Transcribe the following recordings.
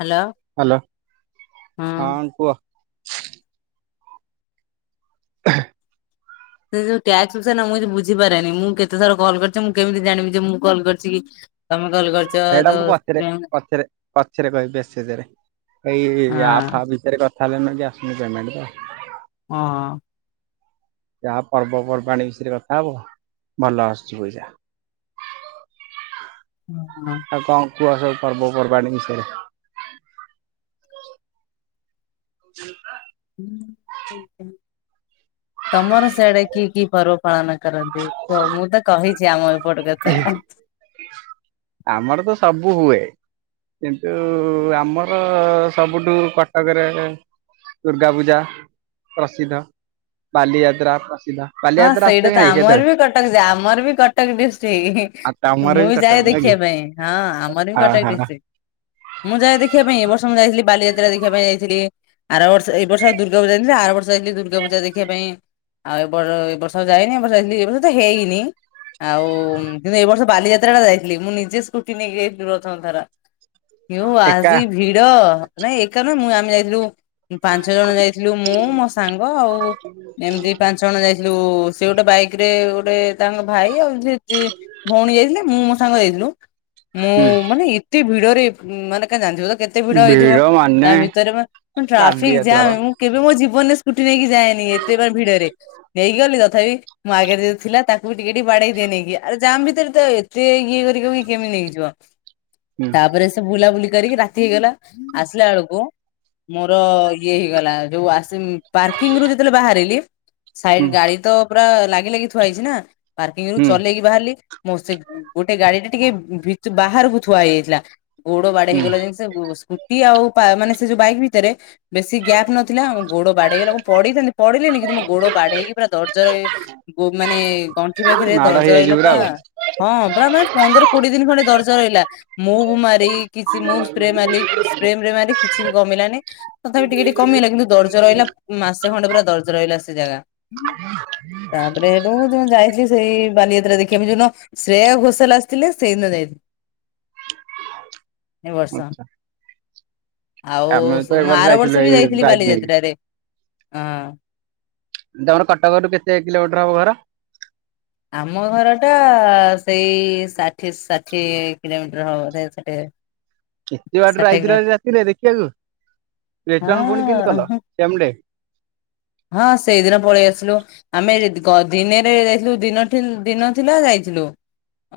Hello. Hello. ହଁ କୁହ। [unintelligible] ସେ ଯୋଉ ଟାସ୍କ ବିଷୟ ରେ ମୁଁ କିଛି ବୁଝିପାରେନି। ମୁଁ କେତେଥର କଲ କରିଚି ମୁଁ କେମିତି ଜାଣିମି ଜେ ମୁଁ କଲ୍ କରିଚି କି ତମେ କଲ୍ କରି ଏଇଟା ମୁଁ ପଛରେ ପଛରେ ପଛରେ କହିବି ମେସେଜ ରେ। ଏଇ ଆପ ଫାପ୍ ଭିତରେ କ ଥା ହେଲେ ଏନା ଆସୁନି ପେମେଣ୍ଟ ତ। ହଁ। ଯାହା ପର୍ବପର୍ବାଣି ବିଷୟରେ କଥା ହବ ଭଲ ଆସୁଚି ପଇସା। ଓହଁ। କଣ କୁହ ସବୁ ପର୍ବପର୍ବାଣି ବିଷୟରେ? [unintelligible] ତମର ସିଆଡେ କି କି ପର୍ବ ପାଳନ କରନ୍ତି କୁହ? ମୁଁ ତ କହିଚି ଆମ ଏପଟ କଥା। ଆମର ତ ସବୁ ହୁଏ। କିନ୍ତୁ ଆମର ସବୁଠୁ କଟକ ରେ ଦୁର୍ଗା ପୂଜା ପ୍ରସିଦ୍ଧ, ବାଲିଯାତ୍ରା ପ୍ରସିଦ୍ଧ ହଁ ବାଲିଯାତ୍ରା ଆସୁଛ ସେଇଟା କି ତ ନାଇଁ କେତେବେଳେ? ଆମର ବି କଟକ୍ ଯେ, ଆମର୍ ବି କଟକ୍ ଡିଷ୍ଟ୍ ଇହିଁ। ଆଉ ତମର ମୁଁ ବି କଟକ ଯାଏ ନୁହେଁ କି? ଦେଖିବା ପାଇଁ, ହଁ ଆମର ବି ଅ କଟକ୍ ହ ଡିଷ୍ଟ୍ରିକ୍ଟ। ମୁଁ ଯାଏ ଦେଖିବା ପାଇଁ, ଏ ବର୍ଷ ମୁ ଯାଇଥିଲି ବାଲିଯାତ୍ରା ଦେଖିବା ପାଇଁ ଯାଇଥିଲି। ଆର ବର୍ଷ ଏଇ ବର୍ଷ ଆଉ ଦୁର୍ଗା ପୂଜା [unintelligible] ଆର ବର୍ଷ ଯାଇଥିଲି ଦୁର୍ଗା ପଜା ଦେଖିବା ପାଇଁ, ଆଉ ଏ ବର୍ଷ ଆଉ ଯାଇନି, ଏ ବର୍ଷ ଯାଇଥିଲି ଏ ବର୍ଷ ତ ହେଇନି। ଆଉ କିନ୍ତୁ ଏଇ ବର୍ଷ ବାଲିଯାତ୍ରା ଟା ଯାଇଥିଲି, ମୁଁ ନିଜେ ସ୍କୁଟି ନେଇକି ଯାଇଥିଲି ପ୍ରଥମ ଥର। [unintelligible] ଏକା ଆଜି ଭିଡ ନାଇଁ ଏକା ନୁହେଁ ମୁଁ ଆମେ ଯାଇଥିଲୁ ପାଞ୍ଚ ଜଣ ଯାଇଥିଲୁ, ମୁଁ ମୋ ସାଙ୍ଗ ଆଉ ଏମ୍ତି ପାଞ୍ଚ ଯାଇଥିଲୁ ସେ ଗୋଟେ ବାଇକ୍ ରେ ଗୋଟେ ତାଙ୍କ ଭାଇ ଆଉ ସେ [unintelligible] ଭଉଣୀ ଯାଇଥିଲେ ମୁଁ ମୋ ସାଙ୍ଗ ଯାଇଥିଲୁ, ମୁଁ ହୁଁ ମାନେ ଏ [unintelligible] ଭିଡରେ ମାନେ କା ଜାଣିଥିବ ତ କେତେ କେତେ ଭିଡ ହେଇଥିବ, ତା ଭିତରେ ବା ଟ୍ରାଫିକ ବାଲିଯାତ୍ରା ବା ଜାମେ। କେବେ ମୋ ଜୀବନରେ ସ୍କୁଟି ନେଇକି ଯାଏନି ଏତେ [unintelligible] ଭିଡରେ ନେଇକ ଗଲି ତଥାପି ମୋ ଆଗେରେ ଯିଏ ଥିଲା ତାକୁ ବି ଟିକେ ଟିକେ ବାଡେଇ ଦିଏ ନେଇକି, ଆ ଜାମ୍ ଭିତରେ ତ ଏତେ ଇଏ କରିକି କେମିତି ନେଇଯିବ। ହୁଁ। ତାପରେ ବୁଲାବୁଲି କରିକି ରାତି ହେଇଗଲା ଆସିଲା ବେଳୁକୁ ମୋର ଇଏ ହେଇଗଲା ଯୋଉ ଆସ୍ ସେ ପାର୍କିଂ ରୁ ଯେତେବେଳେ ବାହାରିଲି ହୁଁ ସାଇଡ୍ ଗାଡି ତ ପୁରା ଲାଗି-ଲାଗି ଥୁଆ ହେଇଚି ନା, ପାର୍କିଂ ରୁ ହୁଁ ଚଲେଇକି ବାହାରିଲି। ମୋ ସେ ଗୋଟେ ଗାଡି ଟା ଟିକେ ଭିତ୍ ବାହାରକୁ ଥୁଆ ହେଇଯାଇଥିଲା, ଗୋଡ ବାଡେଇ ହେଇଗଲା [unintelligible] ସେ ସ୍କୁଟି ଆଉ ପା ମାନେ ସେ ଯୋଉ ବାଇକ୍ ଭିତେରେ ବେଶୀ ଗ୍ୟାପ୍ ନଥିଲା, ଆ ଗୋଡ ବାଡେଇଗଲା ମୁଁ ପଡ଼ିଥାନ୍ତି ପଡିଲିନି କିନ୍ତୁ ମୋ ଗୋଡ ବାଡେଇ ହେଇକି ପୁରା ଦର୍ଜ ଗୋ ମାନେ ଗଣ୍ଠି ହୁଁ ପାଖେରେ ମାଡ଼ ଦର୍ଜ ହେଇଯାଇଛି ରହିଲା ପୁରା। ଆଉ। ହଁ ପୁରା ମାନେ ପନ୍ଦର କୋଡିଏ ଦିନ ଖଣ୍ଡେ ଦରଜ ରହିଲା ମୁଭ୍ ମାରି କିଛି ମୁଭ୍ ସ୍ପ୍ରେ ମାରିଲି। ସ୍ପ୍ରେ ମ୍ରେ ମାରି କିଛି ବି କମିଲାନି। ତଥାପି ଟିକେ-ଟିକେ କମିଗଲା କିନ୍ତୁ ଦର୍ଜ ରହିଲା ମାସେ ଖଣ୍ଡେ ପୁରା ଦର୍ଜ ରହିଲା ସେ ଜାଗା। ହୁଁ ତାପରେ ହେଠୁ ଯୋଉନ ଯାଇଥିଲି ସେଇ ବାଲିଯାତ୍ରା ଦେଖିବା ପାଇଁ, ଯାଉନ ଶ୍ରେୟା ଘୋଷାଲ୍ ଆସିଥିଲେ ସେଇନ ଯାଇଥିଲି। ଏ ବର୍ଷ। ଆଚ୍ଛା ଆଉ ଆମେ ତ ଏ ମୁଁ ଆର ଯାଇଥିଲୁ ବର୍ଷ ବି ଏଇ ଯାଇଥିଲି ବାଇକ୍ ନେଇକି। ବାଲିଯାତ୍ରାରେ ହଁ। ତମର କଟକ ରୁ କେତେ କିଲୋମିଟର ହବ ଘର? ଆମ ଘରଟା ସେଇ ଷାଠିଏ-ଷାଠିଏ କିଲୋମିଟର ହବ ସେ ଷାଠିଏ- ଏତେ ବାଟରୁ ଷାଠିଏ ଆଇଥିଲ କିଲୋମିଟର ରାତିରେ ଦେଖିବାକୁ, ରିଟର୍ନ ପୁଣି କେନ୍ତୀ କଲ ହଁ ସେମ୍ ଡେ? ହଁ ସେଇଦିନ ପଳେଇ ଆସିଲୁ। ଆମେ ଗ ଦିନେରେ ଯାଇଥିଲୁ ଦିନ-ଦିନ ଥିଲା ଯାଇଥିଲୁ।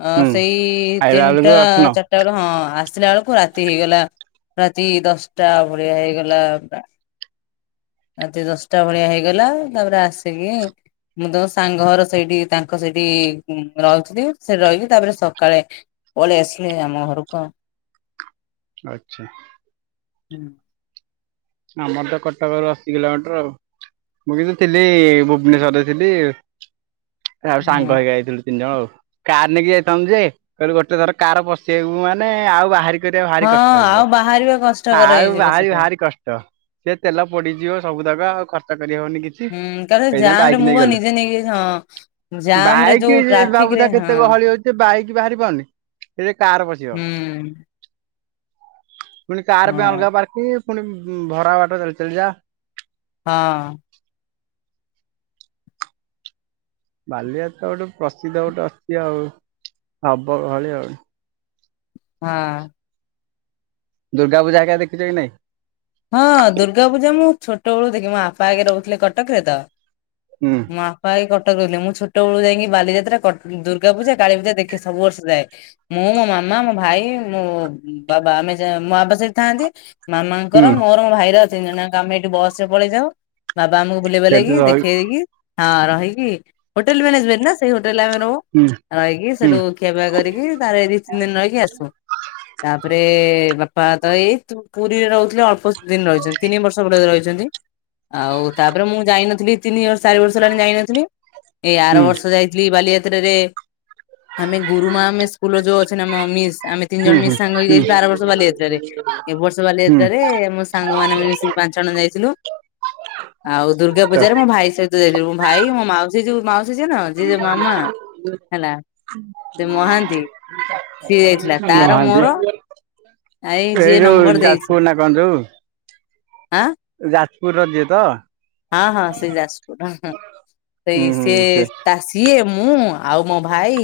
ଅ ହୁଁ ସେଇ ଆଇଲା ତିନିଟା ବେଳକୁ ଅଟନ ଚାରିଟା ବେଳ ହଁ ଆସିଲା ବେଳକୁ ରାତି ହେଇଗଲା। ରାତି ଦଶଟା ଭଳିଆ ହେଇଗଲା, ରାତି ଦଶ୍ ଟା ଭଳିଆ ହେଇଗଲା ତାପରେ ଆସିକି ମୁଁ ତମ ସାଙ୍ଗ ଘର ସେଇଟି ତାଙ୍କ ସେଇଟି ରହୁଥିଲି, ସେଠି ରହିଲି ତାପରେ ସକାଳେ ପଳେଇ ଆସିଲି ଆମ ଘରୁକୁ ଆଉ। ଆଚ୍ଛା। ହୁଁ। ଆମର ତ କଟକ ରୁ ଅଶୀ କିଲୋମିଟର ଆଉ। ମୁଁ କିନ୍ତୁ ଥିଲି ଭୁବନେଶ୍ଵରରେ ଥିଲି, ଆଉ ସାଙ୍ଗ ହେଇକି ଯାଇଥିଲୁ ତିନି ଜଣ ଆଉ କାର୍ ନେଇକି ଯାଇଥାନ୍ତୁ ଯେ, କହିଲେ ଗୋଟେ ଥର କାର ପସେଇବୁ ମାନେ ଆଉ ବାହାରି କରିବା ଭାରି ହଁ କଷ୍ଟ ହେଇଯିବ। ଆଉ ବାହାରିବା କଷ୍ଟକର ଆଉ ହେଇଯିବ ବାହାରି ସେଠୁ। ଭାରି କଷ୍ଟ ସେ ତେଲ ପଡିଯିବ ସବୁ ଜାଗା ଆଉ ଖର୍ଚ୍ଚ କରିହବନି କି? ହୁଁ କାରଣ ଏଇଯା ଜାମ ରେ ବାଇକ୍ ମୁଁ ନେଇ ବା ଗଲେ ନିଜେ ନେଇକି ହଁ ଜାମ ରେ ଯୋଉ ବାଇକ ଟ୍ରାଫିକ ଭାବୁ ରେ ତା ହଁ କେତେ ଗହଳି ଅଛି। ସେ ବାଇକ ବାହାରି ପାରୁନି ସେ କାର ପଶିବ। ହୁଁ ପୁଣି ହଁ କାର ପାଇଁ ଅଲଗା ପାର୍କିଂ ପୁଣି ଭରା ବାଟ ଚାଲି ଚାଲିଯା। ହଁ। ବାଲିଯାତ୍ର ଗୋଟେ ପ୍ରସିଦ୍ଧ ଗୋଟେ ଅଛି ଆଉ, ହବ ଭଳି ଆଉ। ହଁ। ଦୁର୍ଗା ପୁଜା ଆଞା ଦେଖଛ କି ନାଇଁ? ହଁ ଦୁର୍ଗା ପୂଜା ମୁଁ ଛୋଟ ବେଳୁ ଦେଖି ମୋ ବାପା ଆଗେ ରହୁଥିଲେ କଟକରେ ତ। ହୁଁ। ମୋ ବାପା କଟକ ରହେ ମୁଁ ଛୋଟ ବେଳୁ ଯାଇକି ବାଲିଯ୍ରା ଦୁର୍ଗା ପଜାଳୀୂଜା ଦେଖେ ସବୁ ବର୍ଷ ଯାଏ। ମୁଁ ମୋ ମାମା ମୋ ଭାଇ ମୋ ବାବା ଆମେ ମୋ ବାବା ସେଠି ଥାନ୍ତି, ମାମା ଙ୍କର ହୁଁ ମୋର ମୋ ଭାଇର ଅଛି ଜଣ ଆମେ ଏଠି ବସ ରେ ପଳେଇ ଯାଉ। ବାବା ଆମକୁ ବୁଲ ସେଠି ବଲେଇକି ରହି ଦେଖେଇ ଦେଇକି। ହଁ ରହିକି ହୋଟେଲ ମ୍ୟାନେଜମେଣ୍ଟ ନା ସେଇ ହୋଟେଲ ଆମେ ର ହୁଁ ରହିକି ହୁଁ ସେଠୁ କେବେ କରିକି ତାର ଏ ଦି ତିନି ଦିନ ରହିକି ଆସୁ। ତାପରେ ବାପା ତ ଏଇ ତୁ ପୁରୀରେ ରହୁଛୁ। ଅଳ୍ପ ଦିନ ରହିଛନ୍ତି ତିନି ବର୍ଷ ବଳେ ରହିଛନ୍ତି। ଆଉ ତାପରେ ମୁଁ ଯାଇନଥିଲି, ତିନି ଚାରି ବର୍ଷ ହେଲାଣି ଯାଇନଥିଲି। ଏଇ ଆର ହୁଁ। ବର୍ଷ ଯାଇଥିଲି। ବାଲିଯାତ୍ରରେ ଆମେ ଗୁରୁ ମା ଆମେ ସ୍କୁଲ ଯ ଅ ଆମ ମିସ୍ ଆମେ ତିନି ଜଣ ହୁଁ ହୁଁ ମିସ୍ ସାଙ୍ଗ ହୁଁ ହେଇଯାଇେ ବାର ବର୍ଷ ବାଲିଯାତ୍ରରେ ଏ ବର୍ଷ ବାଲିଯ ହୁଁ। ମୋ ସାଙ୍ଗ ମାନ ମିଶିକି ପାଞ୍ଚ ଜଣ ଯାଇଥିଲୁ ଆଉ ଦୁର୍ଗା ପୂଜାରେ ମୋ ଭାଇ ସହିତ। ମୁଁ ଭାଇ ମୋ ମାଉସୀ ଯୋଉ ମାଉସୀ ଯି ନା। ଯି ଯୋ ମାମା ହେଲା ସେ ମହାନ୍ତି ସିଏ ଯାଇଥିଲା ତାର ମହାନ୍ତି ମୋର ଏଇ ଯିଏ ନମ୍ବର ଦେଇଛି। [inaudible] ଆଁ ଯାଜପୁର ର ଯିଏ ତ ହଁ ହଁ ସେ ଯାସ ସେଇ ହୁଁ ସେ ହୁଁ ତା ସିଏ ମୁଁ ଆଉ ମୋ ଭାଇ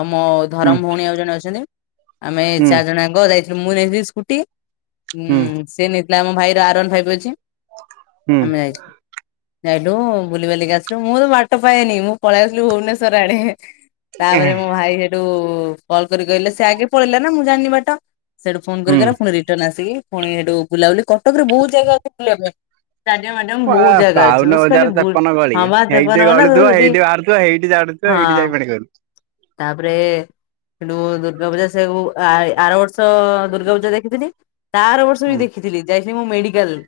ଆଉ ମୋ ହୁଁ ଧରମ ଭଉଣୀ ଆଉ ଜଣେ ଅଛନ୍ତି। ଆମେ ହୁଁ ଚାରି ଜଣଙ୍କ ଯାଇଥିଲୁ ମୁଁ ନେଇଥିଲି ସ୍କୁଟି ଉ ହୁଁ ସିଏ ନେଇଥିଲେ ଆମ ଭାଇର ଆରୱାନ ଭାଇପ ଅଛି ହୁଁ ଆମେ ଯାଇଛ। ହେଇଠୁ ବୁଲି ବଲିକି ଆସିଲୁ। ମୁଁ ତ ବାଟ ପାଏନି ମୁଁ ପଳେଇ ଆସିଲି ଭୁବନେଶର ଆଡେ। ତାପରେ ମୋ ଭାଇ ସେଠୁ କଲ୍ କରି କହିଲେ ସେ ଆଗେ ପଳେଇଲା ନା ମୁଁ ଜାଣିବା ଟ ସେଇଠୁ ଫୋନ କରି ହୁଁ। କଲା ପୁଣି ରିଟର୍ନ ଆସିକି ପୁଣି ସେଠୁ ବୁଲାବୁଲି କଟକରେ ବହୁତ ଜାଗା ଅଛି ବୁଲିବା ପାଇଁ। [unintelligible] ବହୁତ ଆ ଜାଗା ଅଛି ପାଉନ ବ ବଜାର ଖାଲି ତେପନ ଗଳି ହେପ ହେଇଠି ହ ନା ତ ଗଳୁଥିବ ସେଠି ହେଇଠି ବାହାରୁଥିବ ହେଇଠି ଜାଡୁଥିବ ହଁ। ହେଇଠି ଯାଇ ପାଣି କରୁ। ତାପରେ ସେଠୁ ଦୁର୍ଗା ପୂଜା ସବୁ ଆର ବର୍ଷ ଦୁର୍ଗା ପୂଜା ଦେଖିଥିଲି, ତା ଆର ବର୍ଷ ହୁଁ ବି ଦେଖିଥିଲି ଯାଇଥିଲି ମୁଁ ମେଡିକାଲ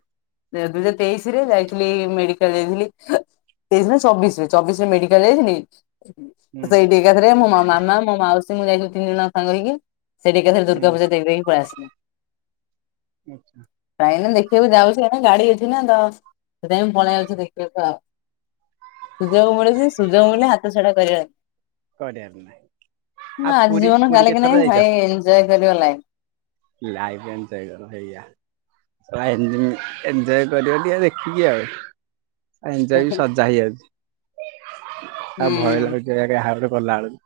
ଦୁଇ ହଜାର ତେଇଶ ରେ ଯାଇଥିଲି ମେଡିକାଲ ଯାଇଥିଲି। ତେଇଶ ନା ଚବିଶ ରେ ଚବିଶ ରେ ମେଡିକାଲ ଯାଇଥିଲି। ହୁଁ ସେଇଠି ଏକାଥରେ ମୋ ମାମା ମୋ ମାଉସୀ ମୁଁ ଯାଇଥିଲି ତିନି ଜଣଙ୍କ ସାଙ୍ଗ ହେଇକି। ସେଠିକାଥରେ ଦୁର୍ଗା ହୁଁ ପୁଜା ଦେଖ ହି ପଳେଇ ଆସିଲେ। [inaudible] କାଇଁ ନା ଦେଖିବାକୁ ଯାଉଛି କ ନା ଗାଡି ଅଛି ନା ତ ସେଥିାଇଁ ପଳେଇ ଯାଉଛି ଦେଖିବାକୁ ଆଉ। ସୁଯୋଗ ମୂଳ ଯେ ସୁଯୋଗ ମୂଳେ ହାତ ଛଡା କରି କରିଆାର ନାହିଁ। ହଁ ଆଉ ଆଜି ପୁରୀ ଜୀବନ ପୁରୀ କାଲି କି କେତେଥର ନାଇଁ ଯାଇଛ? ଭାଇ ଏଞ୍ଜୟ କରିବ ଲାଇଫ। ଲାଇଫନ୍ ଏଞ୍ଜୟ୍ କର। ଏଞ୍ଜୟ କରିବ ଟିକେ ଦେଖିକି ଆଉ। ଆ ଏଜୟ ବି ସଜା ହେଇଯାଉଛି ଆଉ ଭୟ ହୁଁ ଲାଗୁଛି ଏରା କାଇଁ ହାରରେ ଗଲାଏଳକୁ।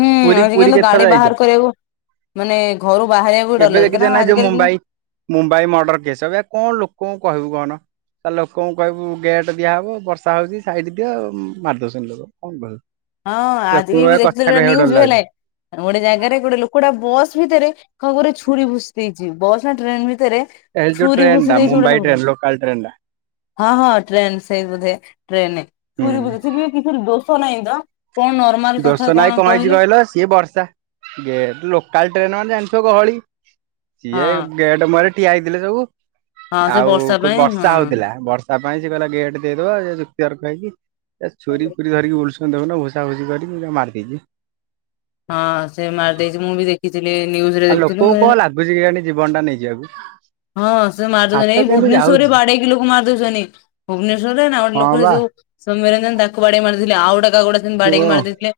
ହୁଁ ଆଜିକାଲି ତ ଗାଡ଼ି ବାହାର କରିବାକୁ ମାନେ ଘରୁ ବାହାରିବାକୁ ବି ଡର ଏବେ ଲାଗୁଛି ଦେଖିଛ ନା କାରଣ ଯୋଉ ଆଜିକାଲି ଦିନେ ମୁମ୍ବାଇ ମୁମ୍ବାଇ ମର୍ଡର କେସ୍ ଅବିକା କଣ ଲୋକଙ୍କୁ କହିବୁ କହୁନ? ତ ଲୋକଙ୍କୁ କହିବୁ ଗେଟ୍ ଦିଆହବ ବର୍ଷା ହଉଛି ସାଇଟ ଦିଅ ମାରିଦଉସନ୍ତି ଲୋକ କଣ କହିବୁ। ହଁ ଆଜି ଲୋକଙ୍କୁ ବି ବା ବି କଥା ଦେଖୁଥିଲି ଗୋଟେ କହିବାକୁ ଡର ନ୍ୟୁଜ ହେଲେ ଲାଗୁଛି ଗୋଟେ ଜାଗାରେ ଗୋଟେ ଲୋକଟା ବସ୍ ଭିତରେ ଖ ଘରେ ଛୁରୀ ଭୁସି ଦେଇଛି ବସ୍ ନା ଟ୍ରେନ ଭିତରେ ଏଟା ହେଜଉ ଛୁରୀ ଭୁସି ଟ୍ରେନଟା ଦେଇଛି ଗୋଟେ ମୁବାଇ ଲୋକଟା। ଟ୍ରେନ ଲୋକାଲ ଟ୍ରେନଟା। ହଁ ହଁ ଟ୍ରେନ ସେଇ ବୋଧେ ହୁଁ ଟ୍ରେନଛୁରୀ ଭୁସିଚି କିଛି ଦୋଷ ନାହିଁ ତ। କଣ ନ ଦୋଷ ନାଇଁ କଣ ହେଇଛି କହିଲ ସିଏ ବର୍ଷା ଗେ ଲୋକାଲ ଟ୍ରେନ ମାନେ ଜାଣିଥିବ ଗହଳି ସିଏ ହଁ ଗେଟ ମୁହଁରେ ଠିଆ ହେଇଥିଲେ ସବୁ ହଁ ସେ ଆଉ ବର୍ଷା କ ପାଇଁ ବର୍ଷା ହଉଥିଲା ବର୍ ତା ପାଇଁ ସେ କହିଲା ଗେଟ ଦେଇଦବା ଯୁକ୍ତି ତର୍କ ହେଇକିଏ ଛୁରୀ ହଁ। ଫୁରୀ ଧରିକି ବୁଲୁସୁନ୍ତି ଦେଖୁନ ଭୁସା ଭୁସି କରି କିନ୍ତି ମାରଦେଇଚି। ହଁ ସେ ମାରିଦେଇଛି ମୁଁ ବି ଦେଖ ଦେଖିଥିଲି ନ୍ୟୁଜରେ ଆଉ ଦେଖୁଥିଲି ମୁଁ ଲୋକଙ୍କୁ କଣ କହିଲି ଲାଗୁଛି କେଜାଣି ଜୀବନ ଟା ନେଇଯିବାକୁ ହଁ ସେ ମାରିଉଛନ୍ତି ହାତ ଏଇ କେମିତି ଭୁବନେଶ୍ୱରରେ ଯାଉଛି। ବାଡେଇକି ଲୋକ ମାର ଦଉସନି ଭୁବନେଶ୍ରରେ ନା ଗୋଟେ ହଁ ଲୋକଟେ ବା ଯଉ ସୋମ୍ୟରଞ୍ଜନ ତାକୁ ବାଡେଇ ମାରିଦେଇଥିଲେ ଆଉ ଗୋଟା କାହାକୁ ଗୋଟେ ସେମିତି ଓ ବାଡେଇକି ମାରି ଦେଇଥିଲେ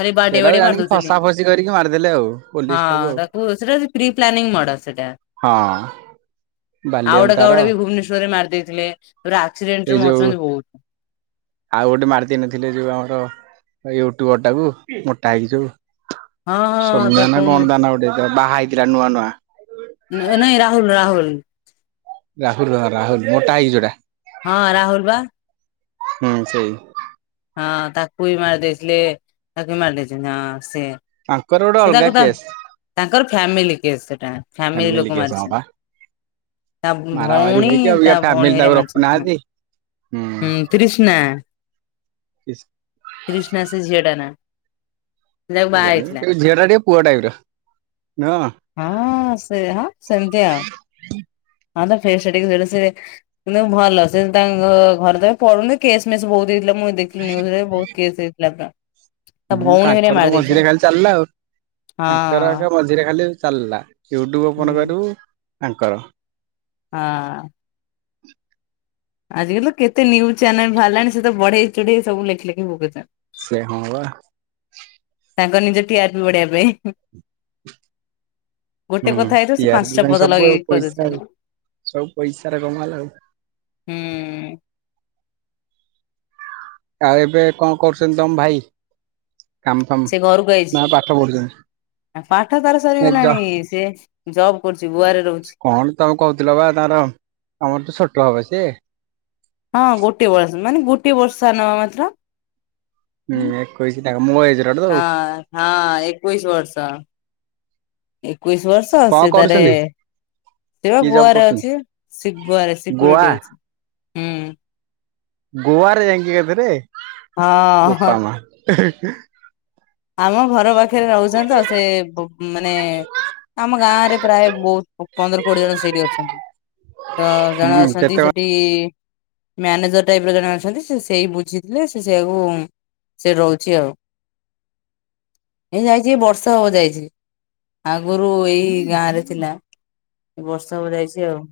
ଖାଲି ବାଡେଇ ସେଇଟାକୁ ବାଡେଇ ଜାଣିକି ମାରିଦଉ ଫସା ଫସି କରିକି ମାରିଦେଲେ ଆଉ ପୋଲିସ ଟାକୁ ହଁ ଆଉ। ତାକୁ ସେଟା ପ୍ରି ପ୍ଲାନିଂ ମର୍ଡର ସେଟା। ହଁ ଆଉ ଗୋଟେ କାହାକୁ ବାଲିଅନ୍ତାର। ଗୋଟେ ବି ଭୁବନେଶ୍ୱରରେ ମାରି ଦେଇଥିଲେତାରେ ଆକ୍ସିଡେଣ୍ଟ ଏଇ ରେ ଯୋଉ ମରୁଛନ୍ତି ବହୁତ। ଆଉ ଗୋଟେ ମାରିଦେଇନଥିଲେ ଯୋଉ ଆମର ୟୁଟୁବର ଟାକୁ ମୋଟା ହେଇକି ଯୋଉ ହଁ ହଁ ସୋମ୍ୟା ତାକୁ ନା କଣ ତାନାଁ ଗୋଟେ ବାହା ହେଇଥିଲା ନୂଆ ନୂଆ ନାଇଁ ରାହୁଲ ରାହୁଲ। ରାହୁଲ ହ ରାହୁଲ ମୋଟା ହେଇକି ଯଉଟା। ହଁ ରାହୁଲ ବା। ହୁଁ ସେଇ। ହଁ ତାକୁ ବି ମାରି ଦେଇଥିଲେ ତାକୁ ବି ମାରି ଦେଇଛନ୍ତି ହଁ ସିଏ। ତାଙ୍କର ଗୋଟେ ଅଲଗା କେସ୍। ତାଙ୍କର ଫ୍ୟାମିଲି କେଶ ସେଟା ଫ୍ୟାମିଲି ଲୋକ କେସ୍ ହଁ ମାରିଛନ୍ତି। ବା ତା ମାରାମାରି ଭଉଣୀ ହେଇକି ତା ଅବିକା ଭଉଣୀ ଫ୍ୟାମିଲି ତାକୁ ହରିକା ମାରିଛନ୍ତି ହଁ। ରଖୁନାହାନ୍ତି। ହୁଁ ତ୍ରିଷ୍ନା। କି ତ୍ରିଷ୍ନା ସେ ଝିଅଟା ନା। ଯାହାକୁ ବାହା କେଜାଣି ହେଇଥିଲା। କହିଲି ଝିଅଟା ଟିକେ ପୁଅ ଟାଇପର ନୁହଁ? ହଁ ସେ ହଁ ସେମିତିଆ ହଁ ତା ଫେସଟା ଟିକେ ସେଟା ସେ କିନ୍ତୁ ଭଲ ସେ ତାଙ୍କ ଘରେ ତ ପଢୁନି କେସ୍ ମେସ୍ ବହୁତ ହେଇଥିଲା ମୁଁ ଦେଖିଲି ନ୍ୟୁଜରେ ବହୁତ କେସ ହେଇଥିଲା ପୁରା। ତା ହୁଁ ଭଉଣୀ ହେରିକା କାଙ୍କର ମାରି ତ ମଝିରେ ଦେଇଛନ୍ତି ଖାଲି ଚାଲିଲା ଆଉ ହଁ ତାଙ୍କରଏକା ମଝି ମଝିରେ ଖାଲି ଚାଲିଲା ୟୁଟ୍ୟୁବ ହୁଁ। ଓପନ କରିବୁ ତାଙ୍କର ହଁ। ଆଜିକାଲି ତ କେତେ ନ୍ୟୁଜ ଚ୍ୟାନେଲ ବାହାରିଲାଣି ସେ ତ ବଢେଇ ଚୁଢେଇ ସବୁ ଲେଖି ଲେଖି ଭୁକ ଛ ସେ ହଁ ବା। ତାଙ୍କର ନିଜ ଟିଆରପି ବଢେଇବା ପାଇଁ। ଗୋଟେ ହୁଁ କଥା ହେଇଥିବ ଟି ସେ ଆର ପି ପାଞ୍ଚଟା ପାଇଁ ପଦ ସବୁ ଆଉ ଲଗେଇକି ପଇସା ଆଉ। କହିଦଉଛନ୍ତି। ସବୁ ପଇସାରେ କମାଲ ଆଉ ହୁଁ। ଆଉ ଏବେ କଣ କରୁସନ୍ତି ତମ ଭାଇ? କାମ ଫାମ? ସେ ଘରକୁ ଆଇଛି ନା ପାଠ ପଢୁସନ୍ତି? ପାଠ ତାର ସରିଗଲାଣି ସେ ଜବ୍ କରୁଛି ଗୁଆରେ ରହୁଛି। କଣ ତମେ କହୁଥିଲ ବା ତାର ତମଠୁ ଛୋଟ ହବ ସିଏ। ହଁ ଗୋଟେ ବର୍ଷ ମାନେ ଗୋଟେ ବର୍ଷ ସାନ ପା ମାତ୍ର। ମୁଁ ଏକୋଇସି ତାର ମୋ ଏଜେ। ହଁ ହଁ ଏକୋଇଶ ବର୍ଷ ଏକୋଇଶ ବର୍ଷ ବର୍ଷ କଣ ସେତାରେ କରୁଛନ୍ତି? ସେ ବା କି ଜବ୍ ଗୁଆରେ କରୁଛନ୍ତି ଅଛି ସେଗୁଆରେ ଗୋଆ ସିକୁରିଟି ଅଛି ହୁଁ। ଗୋଆରେ ଯାଇକି ଏବେରେ ହଁ ହଁ ବୋପା ମା ହେ। ଆମ ଘର ପାଖରେ ରହୁଛନ୍ତି ତ ସେ ମାନେ ଆମ ଗାଁ ରେ ପ୍ରାୟ ବହୁତ ପନ୍ଦର କୋଡିଏ ଜଣ ସେଇଠି ଅଛନ୍ତି। ତ ଜଣେ ହୁଁ ଅଛନ୍ତି କେତେ ସେଠି ମ୍ୟାନେଜର ଟାଇପର ଜଣେ ଅଛନ୍ତି ସେ ସେଇ ବୁଝିଥିଲେ ସେ ସେଇଆକୁ ସେଠି ରହୁଛି ଆଉ। ଏ ଯାଇଛି ଏ ବର୍ଷେ ହବ ଯାଇଛି ଆଗରୁ ଏଇ ଗାଁରେ ଥିଲା। ବର୍ଷେ ହବ ଯାଇଛି ଆଉ।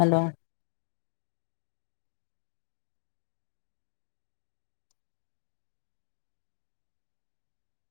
ହ୍ୟାଲୋ।